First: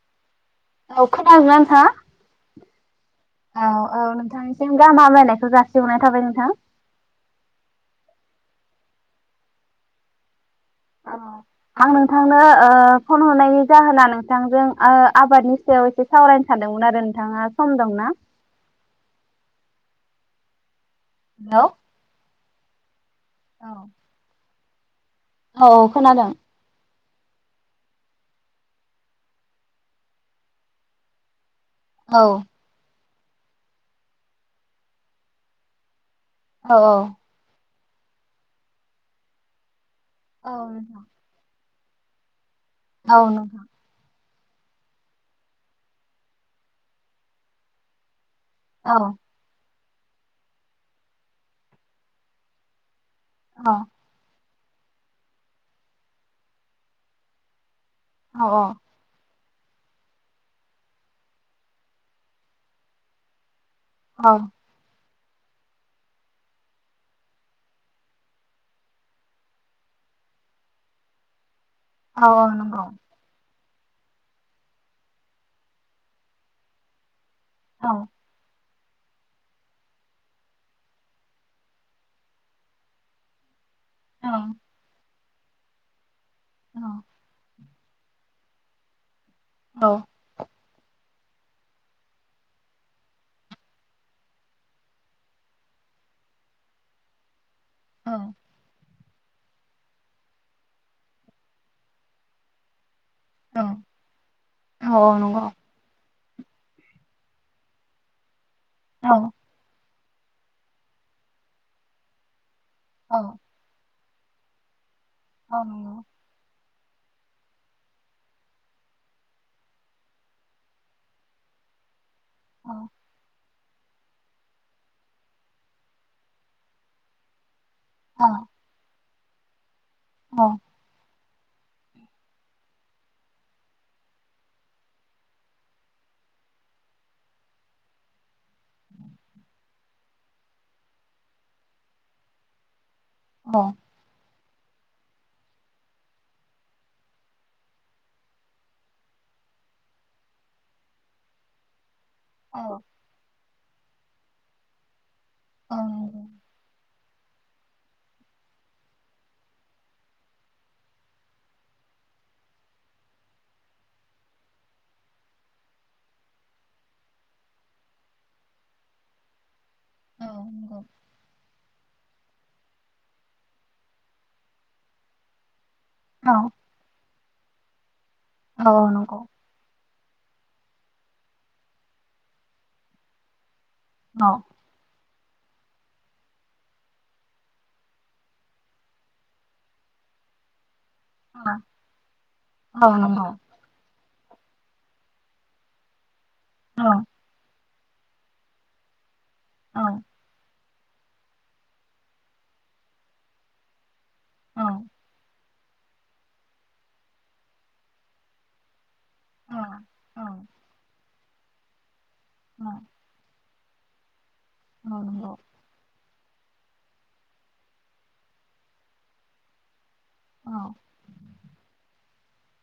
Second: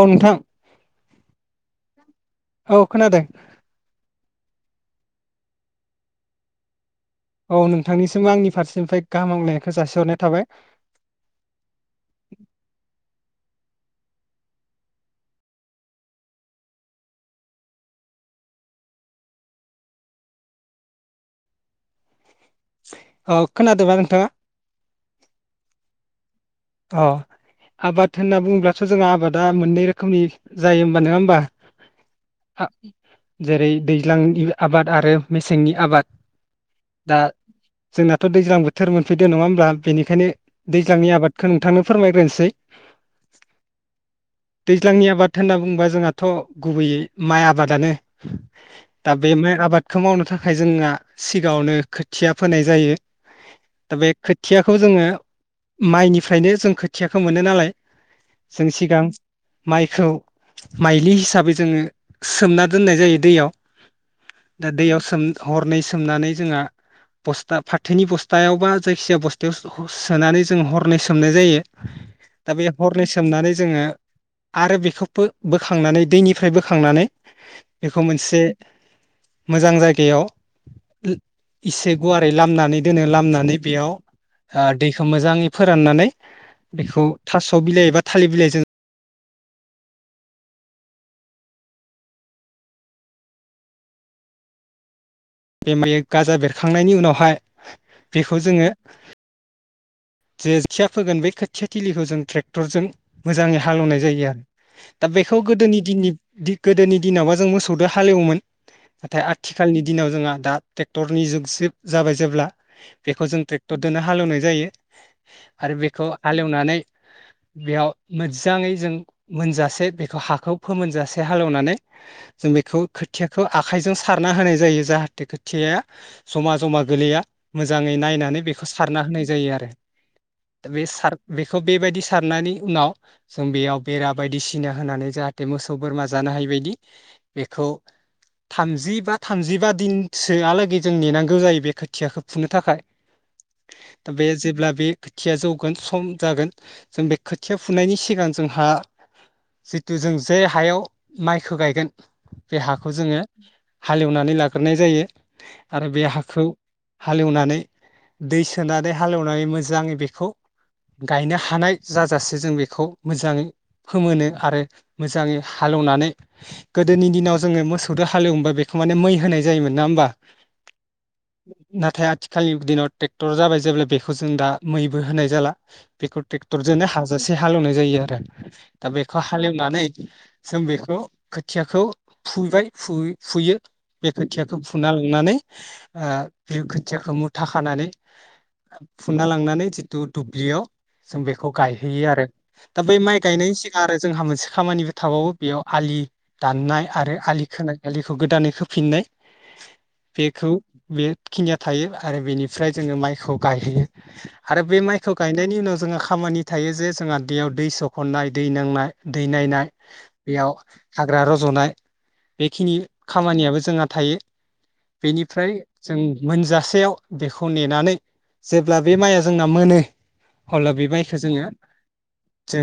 औ नोंथां औ खोनादोंना ओंथाङा? औ खोनादों औ औ नोंथां नि सिम गाहाम हामलायनायखौ जासिहरनाय थाबाय नोंथां औ नोंथांनिसिमबो आंनि फारसेनिफ्राय गाहाम हामलायनायखौ जासिहरनाय थाबाय आं नोंथांनो ओ फन हरनायनि जाहोना नोंथांजों ओ आबादनि सायाव एसे सावरायनो सानदोंमोन आरो नोंथाङा सम दंना? हेल' जे औ खोनादोंबा नोंथाङा? औ खोनादों अ आबाद होनना बुङोब्लाथ' जोंहा आबादा मोननै रोखोमनि जायो हबा नङा होमबा? औ ह जेरै दैज्लांनि आबाद आरो मेसेंनि आबाद। औ औ दा जोंनाथ दैज्लां बोथोर मोनफैदो नङा होमब्ला? बेनिखायनो औ नोंथां दैज्लांनि आबाद नोंथांनो फोरमायग्रोनोसै औ नों दैज्लांनि आबाद होनना बुंङोबा जोंहाथ गुबैयै माइ आबादानो औ दा बे माइ आबाद खौ मावनो थाखाय जोंहा सिगाङावनो खोथिया फोनाय जायो औ दा बे खोथ थियाखौ जोङो माइनि फ्रायनो जों खोथियाखौ मोनो नालाय औ जों सिगां माइखौ माइलि हिसाबै जोङो सोमना दोननाय जायो दैयाव औ दा दैयाव सोम हरनै सोमनानै जोंहा बस्था फाथोनि बस्थायाव बा जायखिजाया बस्थायाव ह सोनानै जों हरनै सो सोमनाय जायो औ दा बे नंगौ हरनै सोमनानै जोङो आरो बेखौ बो बोखांनानै दैनिफ्राय बोखांनानै औ बेखौ मोनसे मोजां जायगायाव इसे गुवारै लामनानै दोनो लामनानै बेयाव औ ओ दैखौ मोज जाङिफोर फोराननानै बेखौ थास' थाव बिलाइ एबा थालिर बिलाइजों औ बे माइ गाजा बेरखांनायनि उनावहाय औ बेखौ जोङो जे खिया फोगोन बे खोथिया थिलिखौ जों ट्रेक्टरजों मोजाङै हालेवनाय जायो आरो दा औ नंगौ बेखौ गोदोनि दिननि दि गोदोनि दिनावाबा जों मोसौजों हालेवोमोन औ नाथाय आथिखालनि दिनाव जोंहा दा ट्रेक्टरनि जुग जिब जाबाय जेब्ला औ बेखौ जों ट्रेक्टर नो हालेवनाय जायो औ आरो नंगौ बेखौ हालेवनानै बेयाव मोजाङै जों मोनजासे बेखौ हाखौ फोमोनजासे हालेवनानै जों बेखौ खोथिया आखाइजों सारना होनाय जायो जाहाथे खोथिया जमा जमा गोलैया। मोजाङै औ नायनानै बेखौ सारना होनाय जायो आरो। बे सार बेखौ बेबायदि सारनायनि उनाव जों बेयाव बेरा बायदिसिना होनानै जाहाथे मोसौ बोरमा जानो हायि बायदि बेखौ थामजि बा थामजिबा दिनसोआलागै जों नेनांगौ जायो बे खोथियाखौ फुनो थाखाय। औ दा बे जेब्ला बे खोथिया जौगोन सम जागोन जों बे खोथिया फुनायनि सिगां जोंहा जितु जों जे हायाव माइखौ गायगोन बे औ हाखौ जोङो हालेवनानै लाग्रोनाय जायो। औ आरो बे नंगौ हाखौ हालेवनानै दै सोनानै हालेवनानै मो जाङै बेखौ गायनो हानाय जाजासे जों बेखौ मोजाङै फोमोनो आरो मोजाङै हालेवनानै गोदोनि दिनाव जोङो मोसौदो हालेवोमोवबा बेखौ माने मै होनाय जायोमोन। [unintelligible] औ नंगौ। नाथाय आथिखालनि दिनाव ट्रेक्टर जाबाय जेब्ला बेखौ जों दा मैबो होनाय जाला बेखौ औ टेक्टर जोनो हाज जासे हालेवनाय जायो आरो। औ दा औ बेखौ नंगौ हालेवनानै जों बेखौ खोथियाखौ फुबाय फु-फुयो बे औ खोथियाखौ फुना नानै ओ बे खोथियाखो मुथा खानानै फुना ला थांनानै जिथु दुब्लियाव जों औ बेखौ गायहैयो आरो दा औ बै माइ नंगौ गायनायनि सिगां आरो जोंहा मोनसे खामानिबो थाबावो बेयाव आलि औ दाननाय आरो आलि खोनाय। आलिखौ गोदानै खोफिननाय। औ बेखौ बेखिनिया थायो आरो बेनिफ्राय जोङो माइखौ गायहैयो। औ आरो बे माइखौ गाय नायनि उनाव जोंहा खामानि थायो जे जोंहा दैयाव दै सख'न्नाय दै नांनाय। दै नायनाय औ बेयाव हाग्रा रज'नाय। औ बेखिनि खामानियाबो जोंहा थायो। औ नंगौ बेनिफ्राय जों मोनजासेयाव बेखौ नेनानै जेब्ला बे माइया जोंना मोनो औ हब्ला बे माइखौ जोङो जों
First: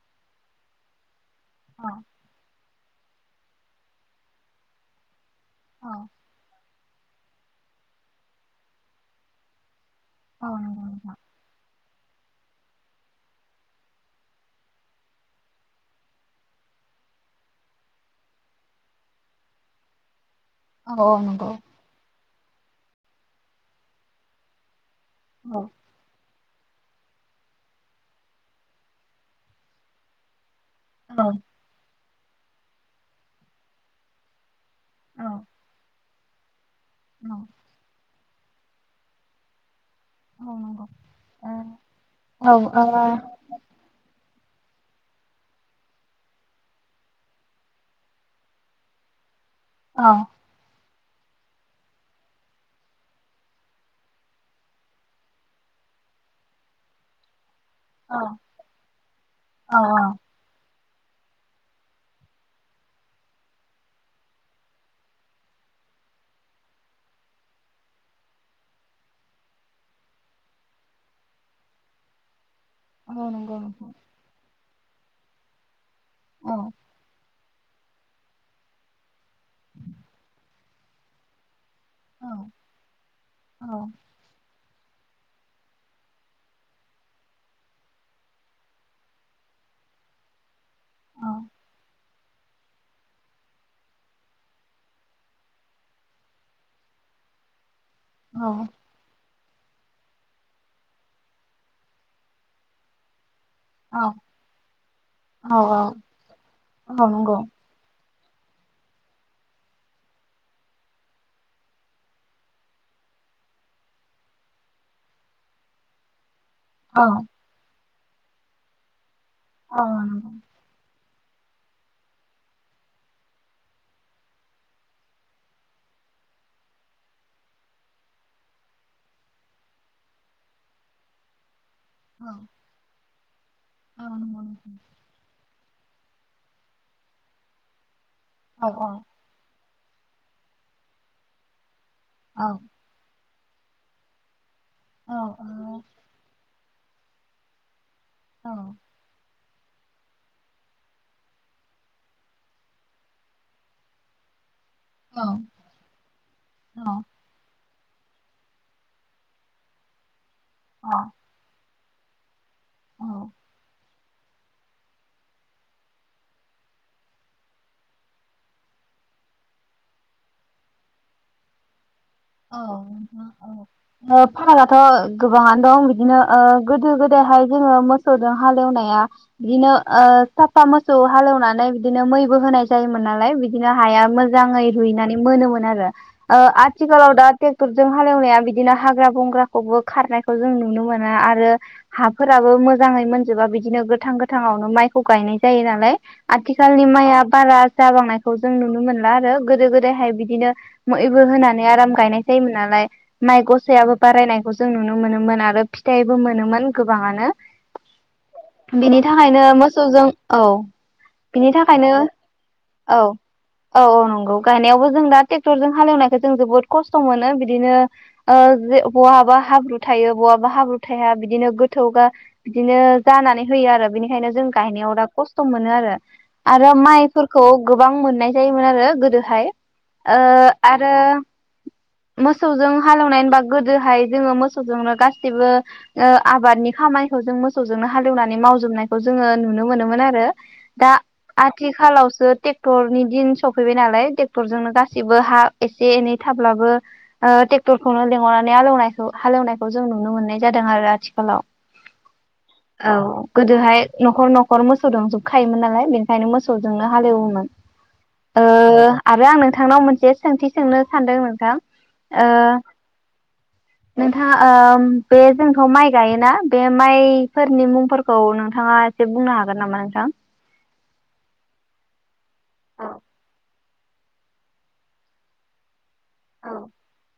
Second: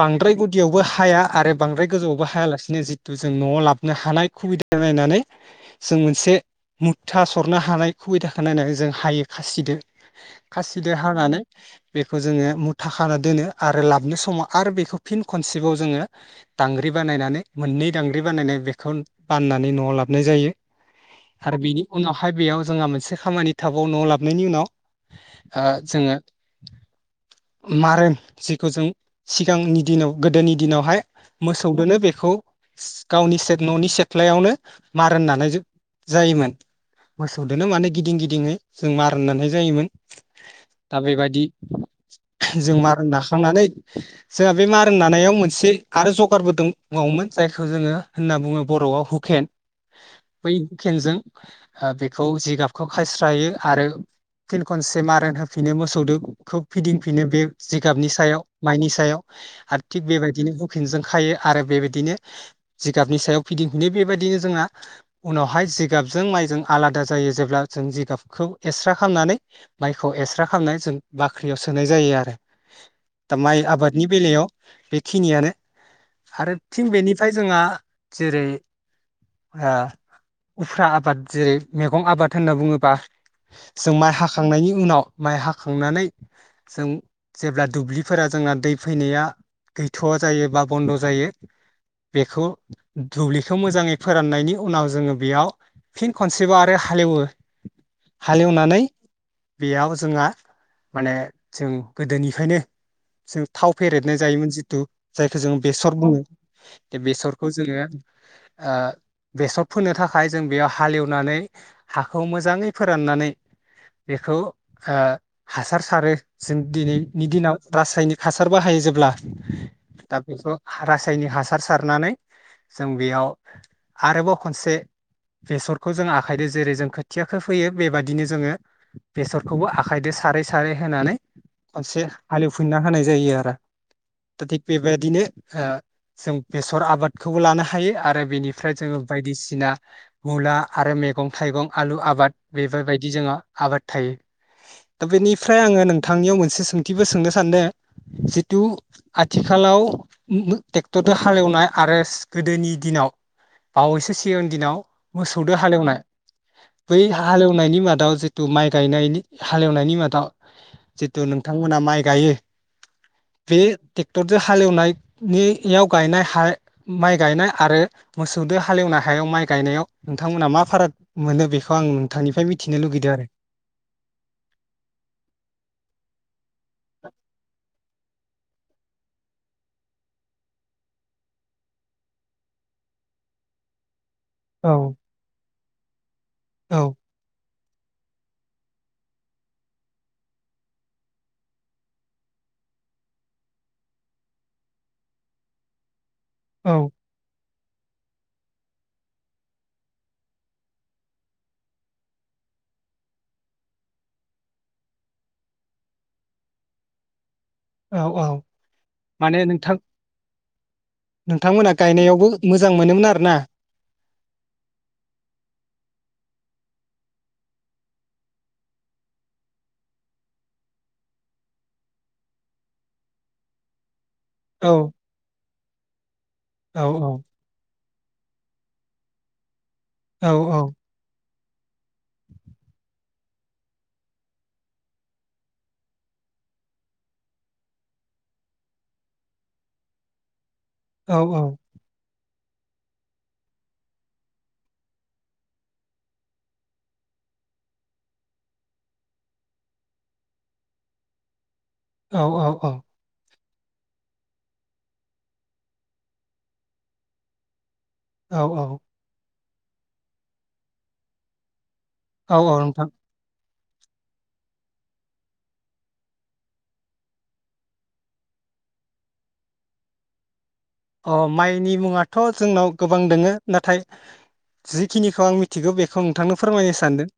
बांद्राय गुदियावबो हाया आरो औ बांद्राय गोजौवावबो हायालासिनो जि थु जों नवाव लाबोनो हानाय खुबिदा नायनानै औ जों मोनसे मुथा सरनो हानाय खुबिदाखौ नायनानै जों हायो खासिदो। औ नंगौ खासिदो नोंथां हानानै बेखौ जोङो मुथा खाना दोनो आरो लाबोनो समाव आरो बेखौ फिन खनसेबाव जोङो दांग्रि बानायनानै मोननै दांग्रि बानायनाय बेखौ बाननानै नवाव लाबोनाय जायो। औ औ नंगौ। फाय बेयाव जोंहा मोनसे खामानि थाबावो नवाव लाबनायनि उनाव औ औ ओ जोङो मारोन जिखौ जों सिगांनि दिनाव गोदोनि दिनावहाय औ औ मोसौदोनो बे खौ गावनि सेथ ननि सेथ्लायावनो मारोन नानायजो जायोमोन। औ नंगौ ओ औ मोसौदोनो माने गिदिं गि दिङै जोङो जों मारोननानै जायोमोन। ओ दा बे बादि जों औ मारोन नाखांनानै जोंहा बे मारोन नानायाव मोनसे आरो जगारबो दंबावोमोन जायखौ जोङो होनना बुङो बर'वाव हुखेन। औ खेनजों ओ बेखौ जिगाबखौ खायस्रायो आरो फिन खनसे मारोन होफिनो मोसौदो खौ फिदिंफिनो बे जिगाबनि सायाव माइनि सायाव आरो थिग औ बेबायदिनो हुखेनजों खाययो आरो बेबायदिनो जिगाबनि सायाव फिदिंफिनो बेबायदिनो जोंहा उनावहाय जिगाबजों माइजों आलादा जायो जेब्ला जों जिगाबखौ एक्स्रा खालामनानै माइखौ एक्स्रा खालामनानै जों बाख्रियाव सोनाय जायो आरो। औ दा नंगौ माइ नोंथां आबादनि बेलायाव बेखिनियानो। आरो फिन बेनिफ्राय जोंहा जेरै ओ उफ्रा आबाद जेरै मेगं औ आबाद होनना बुङोबा औ जों माइ हाखांनायनि उनाव माइ हाखांनानै जों जेब्ला दुब्लिफोरा जोंना दै फैनाया गैथ'वा जायो बा बन्द' जायो बेखौ दुब्लिखौ मोजाङै फोराननायनि उनाव जोङो बेयाव फिन खनसेबाव आरो हालेवो। हाल औ एव नानै बेयाव जोंहा माने जों गोदोनिफायनो जों थाव फेरेेदनाय जायोमोन जिथु जायखौ औ जोङो औ बेसर बुङो बे औ नंगौ बेसरखौ जोङो ओ बेसर फोनो थाखाय जों बेयाव हालेवनानै हाखौ मोजाङै फोराननानै बेखौ ओ हासार सारो। जों औ दिनैनि दिनाव रासायनिक हासार बाहायो जेब्ला औ नंगौ औ दा बेखौ हारास फिथाइनि हासार सारनानै जों बेयाव आरोबाव खनसे बेस'रखौ जों आखायदो जेरै जों खोथियाखो फैयो बेबादि बिदिनो जोङो बेसरखौबो आखायदो सारै सारै होनानै खवसे हालेवफिनना होनाय ज जायो आरो नंगौ दा थि नोंथां बेबादिनो ओ जों बेसर आबादखौबो लानो हायो आरो औ बेनिफ्राय जोङो औ बायदिसिना मुला आरो मेगं थाइगं आलु आबाद बेफोरबायदि जोंहा आबाद थायो। दा औ औ बेनिफ्राय ओ आङो नोंथांनियाव मोनसे सों सोंथिबो सोंनो सानदो औ जिथु आथ आथिखालाव [unintelligible] ट्रेक्टरदो हालेवनाय आरो गोदोनि दिनाव बावैसो सिगांनि दिनाव औ मोसौदो हालेवनाय औ बै हालेवनायनि माद दाव जिथु माइ गायनायनि हालेवनायनि मादाव अ जिथु नोंथां। बिथांमोना माइ गायो। बे ट्रेक्टरजो हालेवनायनि याव गायनाय हा माइ गायनाय आरो मोसौदो हालेवनाय हायाव माइ गायनायाव नोंथांमोना मा फाराग मोनो बेखौ आं नोंथांनिफ्राय मि औ ओ फारागथ' गोबाङानो दं बिदिनो ओ गोदो गोदायहाय जोङो मोसौ हालेवनाया बिदिनो ओ साफा मोसौ हालेवनानै बिदिनो मैबो होनाय जायोमोन नालाय बिदिनो हाया मो मोजाङै औ रुइनानै मोनोमोन आरो ओ औ आथिखालाव दा टे ट्रेक्टरजों हालेवनाया बिदिनो हाग्रा बंग्राखौबो खारनायखौ जों नुनो मोना आरो हाफोराबो मोजाङै मोनजोबा बिदिनो गोथां गोथाङावनो माइखौ गायनाय जायो नालाय औ आथिखालनि माया बारा जाबांनायखौ जों नुनो मोनला आरो गोदो गोदायहाय बिदिनो मैबो होनानै आराम गायनाय जायोमोन नालाय माइ गसायाबो बारायनायखौ जों नुनो मोनोमोन। आरो फिथाइबो मोनोमोन गोबाङानो औ औ बेनि माने थाखायनो नोंथां मोसौजों औ बिनि नोंथांमोना थाखायनो गायनायावबो मोजां औ मोनोमोन आरो ना औ औ गायनायबो जों दा ट्रेक्टरजों हालवनाय जों जोबोद खस्थ' मोनो बिदिनो ओ जे बहाबा हाब्रु थायो बहाबा हाब्रु थाया बिदिनो गोथौ बिदिनो जानानै होयो आरो बिनि बेखायनो जों औ गायनायाव दा खस्थ' मोन मोनो आरो आरो औ माइफोरखौ गो गोबां मोननाय जायोमोन आरो गोदोहाय औ ओह आ ओ मोसौजों हालेवनाय होनबा गोदोहाय जोंङो मोसौजोंनो गासिबो ओ आबादनि खामानिखौ जों मोसौजोंनो हालेवनानै मावजोबनायखौ जोंङो नुनो मोनोमोन आरो दा औ आथिखालावसो ट्रेक्टरनि दिन सफैबाय नालाय ट्रेक्टरजोंनो गासैबो हा एसे एनै थाब्लाबो ट्रेक्टरखौनो लिंहरनानै हालौवनाय हालेवनायखौ जों नुनो मोननाय जादों आरो आथिखालाव औ औ औ गोदोहाय न'खर न'खर मोसौ दंजोबखायोमोन नालाय बेनिखायनो मोसौजोंनो हाल एवोमोन। ओ औ आरो आंनो नोंथांनाव मोनसे सोंथि सोंनो सानदों नोंथां। औ औ ओ नोंथां नोंथाङा ओ बे जोंथ माइ गायोना बे माइफोरनि मुंफोरखौ नोंथाङा एसे बुंनो हागोन नामा नोंथां? अ माइनि मुङाथ' थ' जोंनाव औ गोबां दोङो नाथाय जिखिनिखौ आं मिथिगौ बेखौ बेखौ नोंथांनो औ फोरमायनो सानदों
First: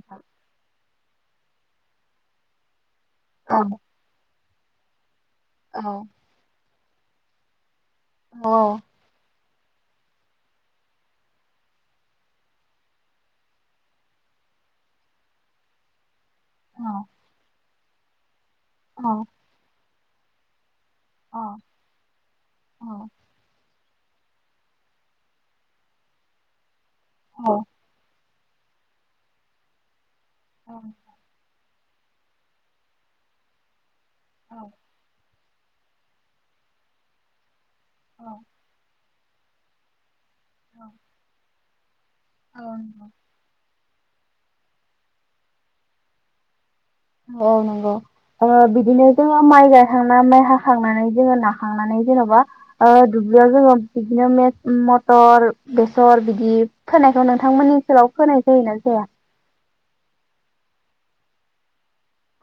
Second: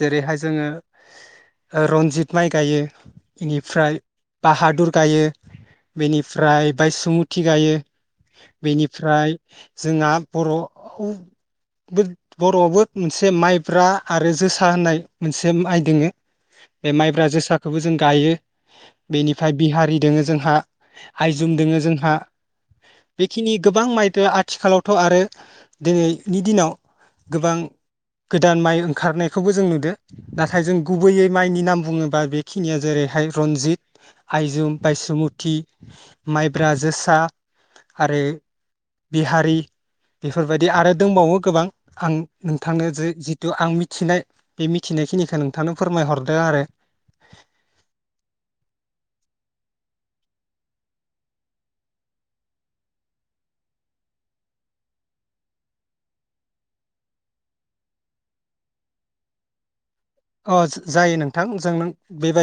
जेरैहाय जोंङो ओ रन्जित माइ गायो। औ इनिफ्राय बााहादुर गायो बेनिफ्राय बायेसमुथि गायो। औ बेनिफ्राय जोंहा बर'आवबो बर'आवबो मोनसे माइब्रा आरो जोसा होननाय मोनसे माइ दोंङो। बे औ माइब्रा जोसा खौबो जों गायो। बेनिफ्राय बिहारि दोङो जोंहा आइजुम दोङो जोंहा बेखिनि गोबां माइदो आथिखालावथ' आरो दिनैनि दिनाव औ गोबां गोदान माइ ओंखारनायखौबो जों नुदो। नाथाय जों गुबैयै माइनि नाम बुङोबा बेखिनिया जेरैहाय रनजित आयजुम, बायेसमुथ थि माइब्रा जोसा आरो बिहारि बेफोरबायदि आरो दंबावो गोबां। आं नोंथांनो जै औ जिथु आं मि मिथिनाय बे मिथिनायखिनिखौ नोंथांनो फोरमायहरदो आरो। औ नंगौ ओ बिदिनो जोङो माइ गायखांनानै हाखांनानै जोङो नाखांनानै जेन'बा दुब्लियाव जोङो बिदिनो मथर बेसर बिदि फोनायखौ नोंथांमोननि ओनसोलाव फोनाय जायोना जाया। अ जायो नोंथां जोंना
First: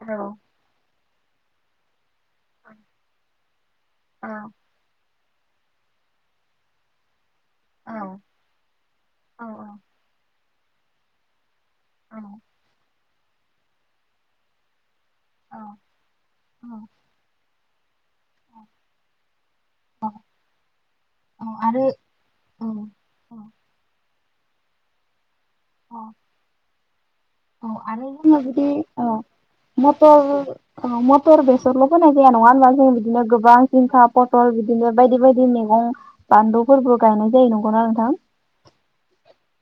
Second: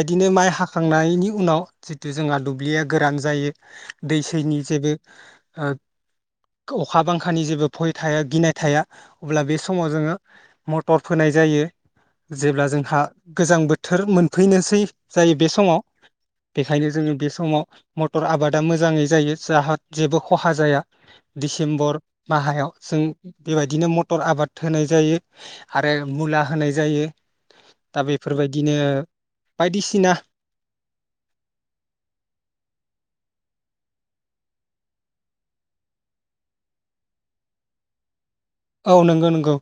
औ माइ हाखां नायनि उनाव जितु जोंहा दुब्लिया गोरान जायो दै औ सैनि जेबो ओ अखा बांखा खानि जेबो औ भय थाया गिनाय थाया अब्ला बे समाव जोङो मटर फोनाय जायो। औ जेब्ला जोंहा गोजां बोथोर मोनफैनोसै जायो बे औ समाव औ बेखायनो जोङो बे समाव मटर आबादा मोजाङै जायो जोंहा जेबो खहा जाया औ आरो डिसेम्बर औ माहायाव जों औ बेबायदिनो मटर मटर आबाद होनाय जायो। आरो औ मुला होनाय जायो। औ दा आरो जोङो जुदि बेफोरबायदिनो बायदिसिना मटर बेसरल' फोनाय जाया नङा होनबा जों बिदिनो गोबां जिंखा पटल बिदिनो बायदि बायदि मैगं बानलुबोफोरबो गायनाय जायो नंगौना नोंथां? औ नंगौ नंगौ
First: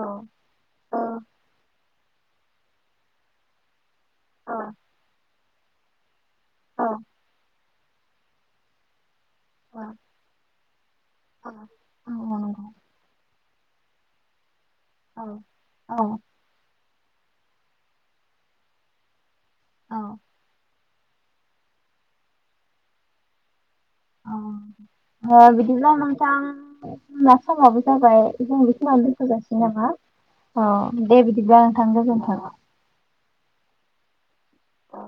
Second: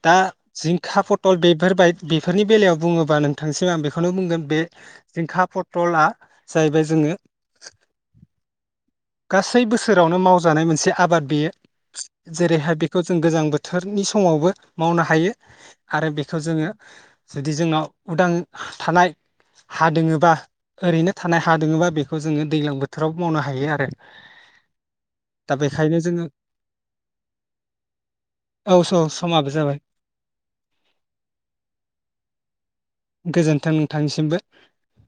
औ दा औ जिंखा पथल बेफोरबायदि बेफोरनि बेलायाव बुङोबा नोंथांसिम आं बेखौनो खौनो बुंगोन बे औ जिंखाफोर टलला जाहैबाय जोङो गासै औ बोसोरावनो मावजानाय मोनसे आबाद औ बेयो औ नंगौ जेरैहाय बेखौ जों गोजां बोथोर बोथोरनि समावबो मावनो औ हायो औ आरो बेखौ जोङो जुदि जोंनाव उदां थानाय। हा औ दोङोबा। ओरैनो थानाय हा दङोबा बेखौ जोङो दैज्लां बोथोरावबो मावनो हायो आरो। औ दा बिदिब्ला बेखायनो जोङो नोंथां जोंना समाबो जाबाय जों औ बेखिनियावनो समाबो दोनथ'जासिगोन जाबाय नामा औ दे बिदिब्ला नोंथां गोजोनथों। गोजोन्थों नोंथांनिसिमबो। औ।